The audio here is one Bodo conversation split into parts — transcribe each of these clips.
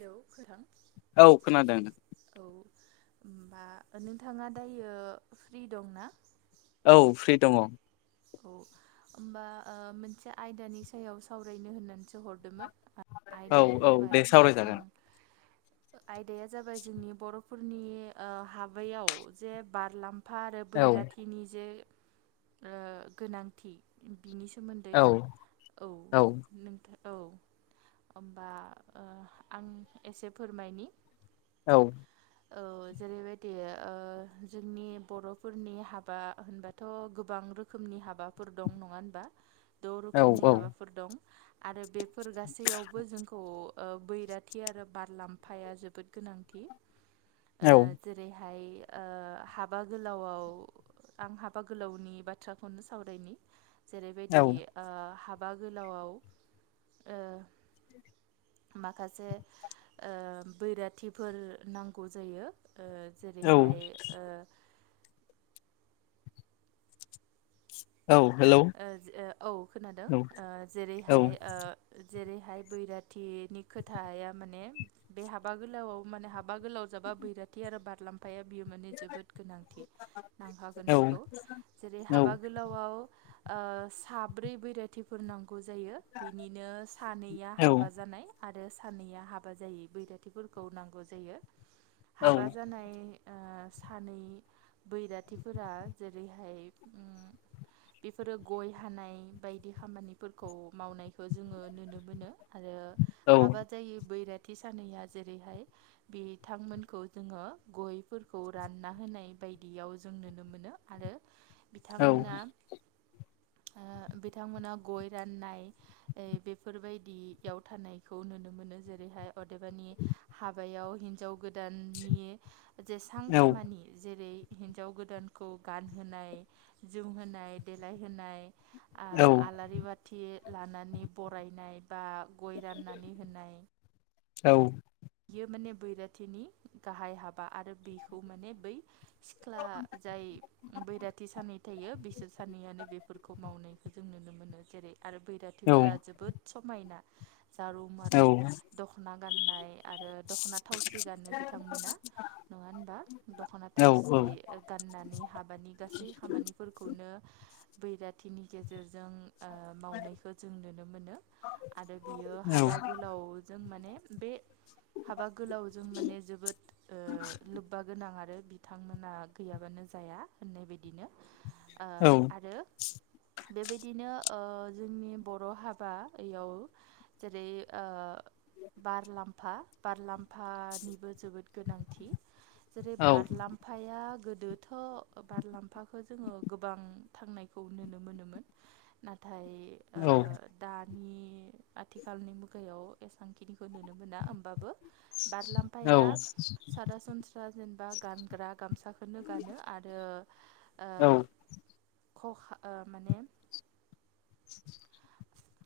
हेल' खथां औ खोनादों औ [unintelligible] होमबा नोंथाङा दायो फ्रि दंना? औ फ्रि दङ। औ होमबा मोनसे आयदानि सायाव सावरायनो होननानैसै हरदोंमोन आयदाया औ दे जाबाय सावरायजागोन आयदाया जाबाय जोंनि बर'फोरनि हाबायाव जे बारलाम फा आरो औ बैराथिनि जे गोनांथि बिनि सोमोन्दै औ औ नोंथां। औ होनबा आं एसे फोरमायनि औ औ जेरैबायदि ओ जोंनि बर'फोरनि हाबा होनबाथ' गोबां रोखोम नि हाफोर दं नङा हबा द औ रोखनि हाबाफोर दं आरो फोर गासैयावबो जोंखौ ओ बैराथि आरो बारलाम्फाया जोबोद गोनांथि ओ जेरै हाय हाबा गोलावआव आं हाबा गोलावनि बा बाथ्राखौनो सावरायनि औ जेरैबायदि हाब हाबा गोलावाव ओ माखासे ओ बैराथिफोर नांगौ जायो। ओ औ जेरैहाय ओ औ हेलौ ओ-ओ-औ खोनादों औ ओ औ जेरैहाय ओ जेरैहाय बैराथिनि खोथाया माने बे हाबा गोलाव माने हाबा माबा गोलाव जाबा बैराथि आरो बा आफफाया बियो माने जोबोद गोनांथि औ नांखागोन बेखौ जेरै हाबा गोलावआव ओ साब्रै बैराइथिफोर नांग जायो बिनिनो सानैया औ हाबा जानाय आरो सानैनैया हाबा जायै बैराथिफोरखौ नांगौ जायो औ हाबा औ जानाय ओ सानै बैराथिफोरा जेरैहाय ओम बेफोरो गय हानाय बायदि खामानिफोरखौ मावनायखौ जोङो नुनो मोनो। आरो हाबा औ जायि बैराथि थि सानैया जेरैहाय बिथांमोनखौ जोङो गयफोरखौ रानना होनाय बा बायदियाव जों नुनो मोनो आरो बिथांमोना ओ बिथांमोना गय राननाय बेफोरबायदियाव थानायखौ नुनो मोनो। जेरैहाय अदेबानि हाबायाव हिनजाव गोदा दाननि जेसां खामानि जेरै हिन्जाव गोदानखौ गानहोनाय जोमहोनाय देलायहोनाय आ आलारि बाथि लानानै बरायनाय बा गय राननानै होनाय औ। बियो माने बैराथिनि गाहाय हाबा आरो बिखौ माने बै सिख्ला जाय बैराथि सानै थायो बिसोर सानैयआानो बे बेफोरखौ मावनायखौ जों नुनो मोनो जेरै आरो बैराथिफोरा जोबोद समायना। जारौ मारौ दख'ना गाननाय। आरो दख'ना थावसि गानो बिथांमोना नङा होनबा दख'ना थावसि गानो। होननानै हाबानि गासै खामानिफोरखौनो बैराथिनि गेजेरजों ओ मावनायखौ जों नुनो मोनो आरो बियो हाबा गोलावजों माने बे हाबा गोलावजों माने जोबोद ओ लोब्बा गोनां आरो बिथांमोना गैयाबानो जाया होननाय बायदिनो ओ आरो बेबायदिनो ओ जोंनि बर' हाबायाव जेरै ओ बारलामफा बारलाम्फानिबो जोबोद गोनांथि जेरै बारलाम्फाया गो दोथ' बारलाम्फाखौ जोङो गोबां थांनायखौ नुनो मोनोमोन। नाथ औ नि आथिखालनि मुगायाव एसां खिनिखौ नुनो मोना। होमबा बारलामफाया सारासनस्रा जेनेबा गानग्रा गामसा खोनो गानो आरो ओ ख'खा ओ माने [inaudible]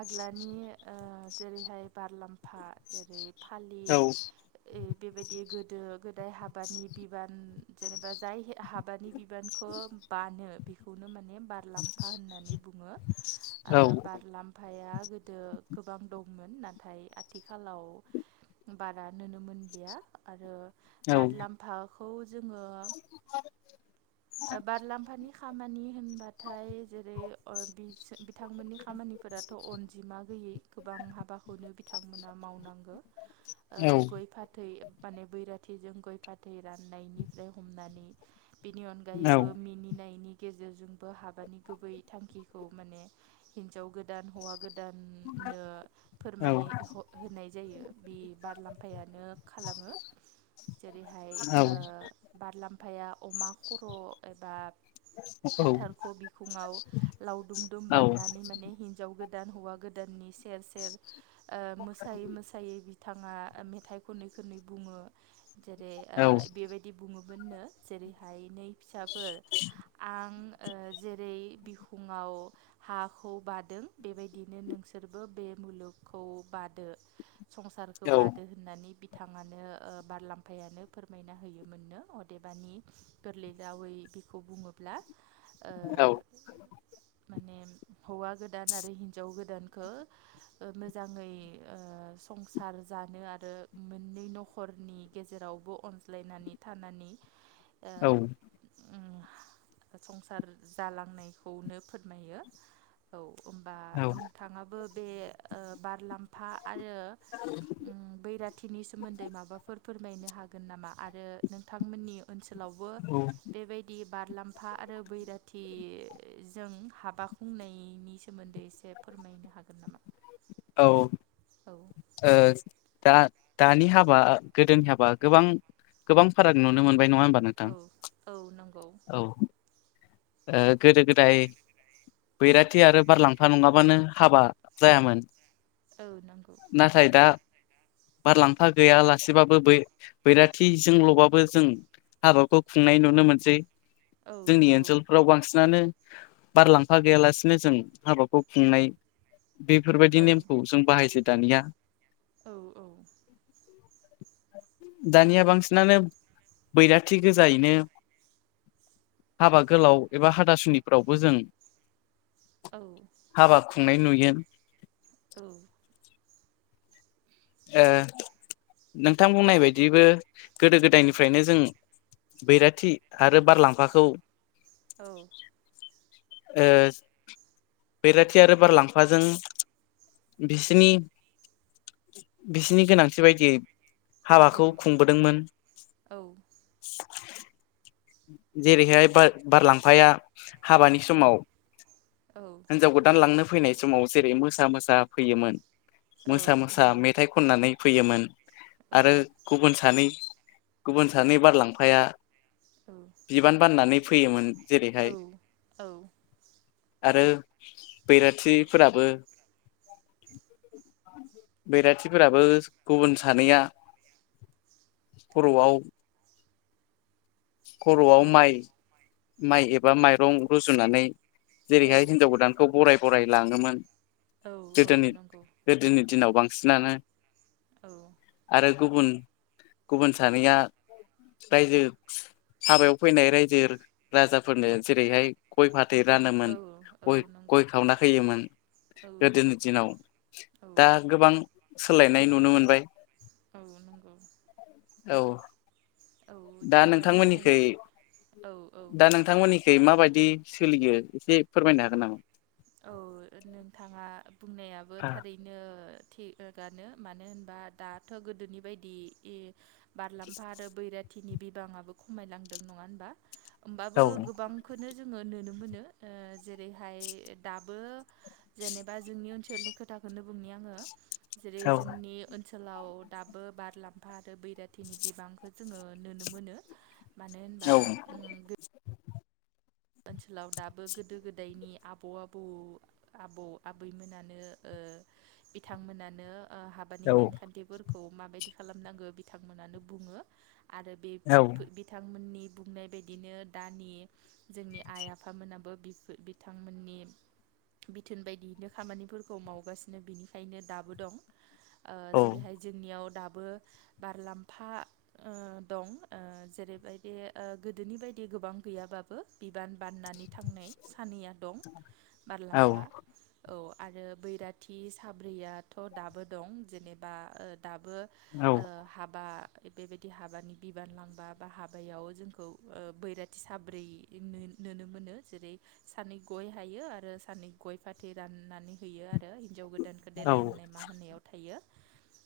आग्लानि ओ जेरैहाय बारलाम्फा जेरै फालि ओ बेबायदि गोदो गोदाय हाबानि बिबान जेनेबा जाय हाबानि बिबानखौ बानो बेखौनो माने बारलाम्फा होननानै बुङो। आ लाम्फाया गोदो गोबां दंमोन। नाथाय आथिखालाव बारा नोनो मोनलिया। आरो बारलाम्फाखौ जोङो ओ बारलाम्फानि खामानि होनबाथाय जेरै अर बिसो बिथांमोन खामानिफोराथ' अनजिमा गैयै गोबां हाबाखौनो बिथांमोना मावनांगो। ओ गय, फाथै माने बैराथिजों गय, फाथै राननायनिफ्राय हमनानै बेनि अनगायैबो मिनिनायनि गेजेरजोंबो हाबानि गुबै थांखिखौ माने हिनजाव गोदान हौवा गोद नो [unintelligible] फोरमाय ह होनाय जायो। बि बारलाम्फायानो खालामो। जेरै हाय ओ बारलामफाया अमा खर' एबा हाथारखौ बिखुङाव लावदुमदुम बान माने हिजाव गोदान हौवा गोदाननि सेर सेर ओ मोसायै मोसायै बि थाङा मेथाइ खनै खोनै बुङो जेरै बेबायदि बुङो मोननो जेरैहाय नै फिसाफोर आं ओ जेरै बिखुङाव औ हाखौ बादों बेबायदिनो नोंसोरबो बे मुलुगखौ बादो। संसारखौ बादो होननानै बि थाङानो ओ बारलामफायानो फोरमायना होयोमोननो अदेबानि गोरलै रावयै बिखौ बुङोब्ला ओ माने हौवा गोदान आरो हिनजाव गोदानखो ओ मोजाङै ओ संसार जानो आरो मोननै न'खरनि गेजेरावबो अनलायनानै थानानै ओ औ उम संसार जालांनायखौनो फोरमायो। औ होमबा नोंथाङाबो बे ओ बारलाम फा आरो उम बैराथिनि सोमोन्दै माबाफोर फोरमायनो हागोन नामा? आरो नोंथांमोननि ओनसोलावबो औ बेबायदि बारलाम्फा आरो बैराथिजों हाबाख बुंनायनि सोमोन्दै एसे फोरमायनो हागोन नामा? औ औ ओ दा दानि हाबा गोदोनि हाबा गोबां गोबां फाराग नुनो मोन बाय नङा होमबा नोंथां? औ औ नंगौ औ ओ गोदो गोदाय बैराथि आरो बारलांफा नङाबानो हाबा जायामोन। औ नंगौ नाथाय दा। बारलांफा गैयालासेबाबो बैराथिजोंल'बाबो जों। हाबाखौ खुंनाय नुनो मोनसै औ जोंनि नंगौ ओनसोलफोराव बांसिनानो। बारलांफा गैयालासिनो जों हाबाखौ खुंनाय। बेफोरबायदि औ नेमखौ जों बाहायसै दानिया। औ औ। दानिया बांसिनानो बैराथि गोजायैनो। हाबा गोलाव एबा हादासुनिफ्रावबो जों। औ हाबा खुंनाय नुयो। औ। नोंथां बुंनाय बायदिबो गोदो औ गोदायनिफ्रायनो जों। बैराथि आरो बारलामलामफाखौ। औ। बेैराथि आरो बार लांफाजों। भिसिनि। बिसिनि गोनांथि बायदियै हाबाखौ खुंबोदोंमोन। औ जेरैहाय ब बारलांफाया। हाबानि समाव औ हिनजाव गोदान लांनो फैनायसै। समाव जेरै मोसा मोसा फैयोमोन। औ मोसा मोसा नंगौ मेथाइ खननानै फैयोमोन औ आरो गुबुन सानै। गुबुन सानै बारलांफाया औ बिबान बाननानै फैयोमोन। जेरैहाय औ औ। आरो बैराथिफोराबो। बैराथिफोराबो गुबुन सानैया। खर'आव। खर'आव माइ माइ एबा माइरं रुजुनानै। जेरैहाय हिन्जाव गोदानखौ बराय बराय लाङोमोन। औ औ गोदोनि नंगौ गोदोनि औ दिनाव बांसिनानो। औ आरो गुबुन गुबुन सानैया रायजो। हाबायाव फैनाय रायजो राजाफोरनो जेरैहाय। गय फाथै गय रानोमोन औ औ गय नंगौ गय खावना होैयोमोन। औ गोदोनि दिनाव औ दा गोबां सोलायनाय नुनो मोनबाय। औ नंगौ। औ। औ दा थिगानो नोंथांमोननिख नों औ औ दा नोंथांमोननिखै माबायदि। सोलियो एसे फोरमायनो हागोन नामा। औ नोंथाङा बुंनायाबो नामा? थारैनो। थि गानो मानो होनबा दाथ' गोदोनि बायदि। बारलामफा आरो बैराथिनि बिबाङाबो खमायलांदों नङा होनबा। होमबाबो औ गोबांखौनो जोङो नुनो मोनो जेरैहाय। दाबो जेनेबा जोंनि ओनसोलनि खोथाखौनो बुंनि आङो। औ जेरै जोंनिओ। ओनसोलाव दाबो बारलाम्फा आरो बैराथिनि बिबांखौ जोङो नुनो मोनो। मानो होनबा। ओनसोलाव दाबो गोदो गोदायनि। आबौ आबौ आबौ आबैमोनानो बिथांमोनानो। औ हाबानि नेमखान्थिफोरखौ माबायदि खालामनांगो बिथांमोनानो बुङो। आरो बे औ बिथांमोननि बुंनाय बायदिनो दानि। जोंनि आइ-आफामोनाबो बि बिथांमोननि बिथोन बायदियैनो खामानिफोरखौ मावगासिनो बिनिखायनो दाबो दं। ओ जेरैहाय जोंनियाव दा बो बारलाम्फा ओ दं ओ जेरैबायदि ओ गोदोनि बायदि गोबां गैयाबाबो। बिबान बाननानै थांनाय सानैया दं औ बारलाम्फा औ। आरो बैराथि साब्रैयाथ' दाबो दं जेनेबा ओ दाबो औ ओ हाबा बेबायदि हाबानि बिबान लांबा बा हाबायाव जोंखौ बैराथि साब्रै नु-नुनो मोनो जेरै सानै गय हायो आरो सानै गय फाथै राननानै होयो आ रो हिन्जाव गोदानखौ औ देलायहोनाय मा होनायाव थायो।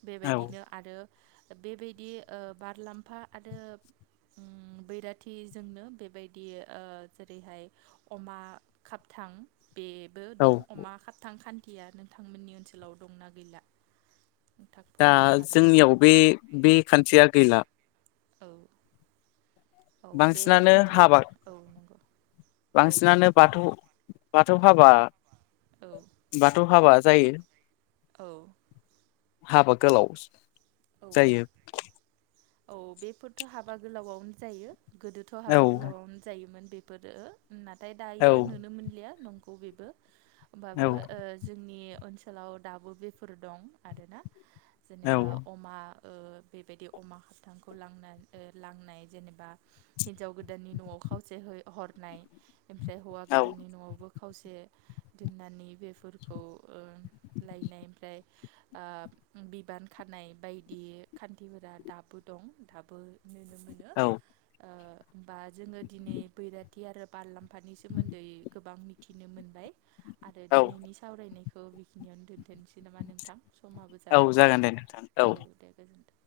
बेबायदिनो आरो बेबायदि ओ बारलाम्फा आरो उम बैराथिजोंनो बेबायदि ओ जेरैहाय अमा खाबथां बेबो औ दं अमा खाबथां खान थिया नोंथांमोननि ओनसोलाव दंना गैला? नोंथां दा फोरमायनो हागोन नामा? जोंनियाव बे-बे खान्थिया गैला। औ औ बे बांसिनानो खान्थि हाबा औ नंगौ। औ बांसिनानो बाथौ बाथौ हाबा औ बाथौ हाबा जायो। औ हाबा गोलाव औ जायो। औ बेफोरथ' हाबा गोलावआवनो जायो गोदोथ' औ हाबा गोलावावनो जायोमोन बेफोरो। नाथाय औ दायो नुनो मोनलिया नंगौ बेबो होमबाबो औ जोंनि ओनसोलाव दाबो बेफोर दं आरोना औ जेनेबा अमा ओ बेबायदि अमा खाबथांखौ लांना लांनाय जेनेबा हिनजाव गोदाननि न'आव खावसे है हरनाय। ओमफ्राय हौवा औ गोदाननि न'आवबो खावसे दोननानै बे फोरखौ ओ लायनाय ओमफ्राय आ बिबान खानाय बायदि खान्थिफोरा दाबो दं दाबो नुनो मोनो औ ओ होमबा जोङो दिनै बैराथि आरो बारलाम्फानि सोमोन्दै गोबां मिथिनो मोनबाय। आरो औ दिनैनि सावरायनायखौ बेखिनियावनो दोनथ'सै नामा नोंथां? समाबो औ जाबाय जागोन दे नोंथां। औ दे गोजोनथों।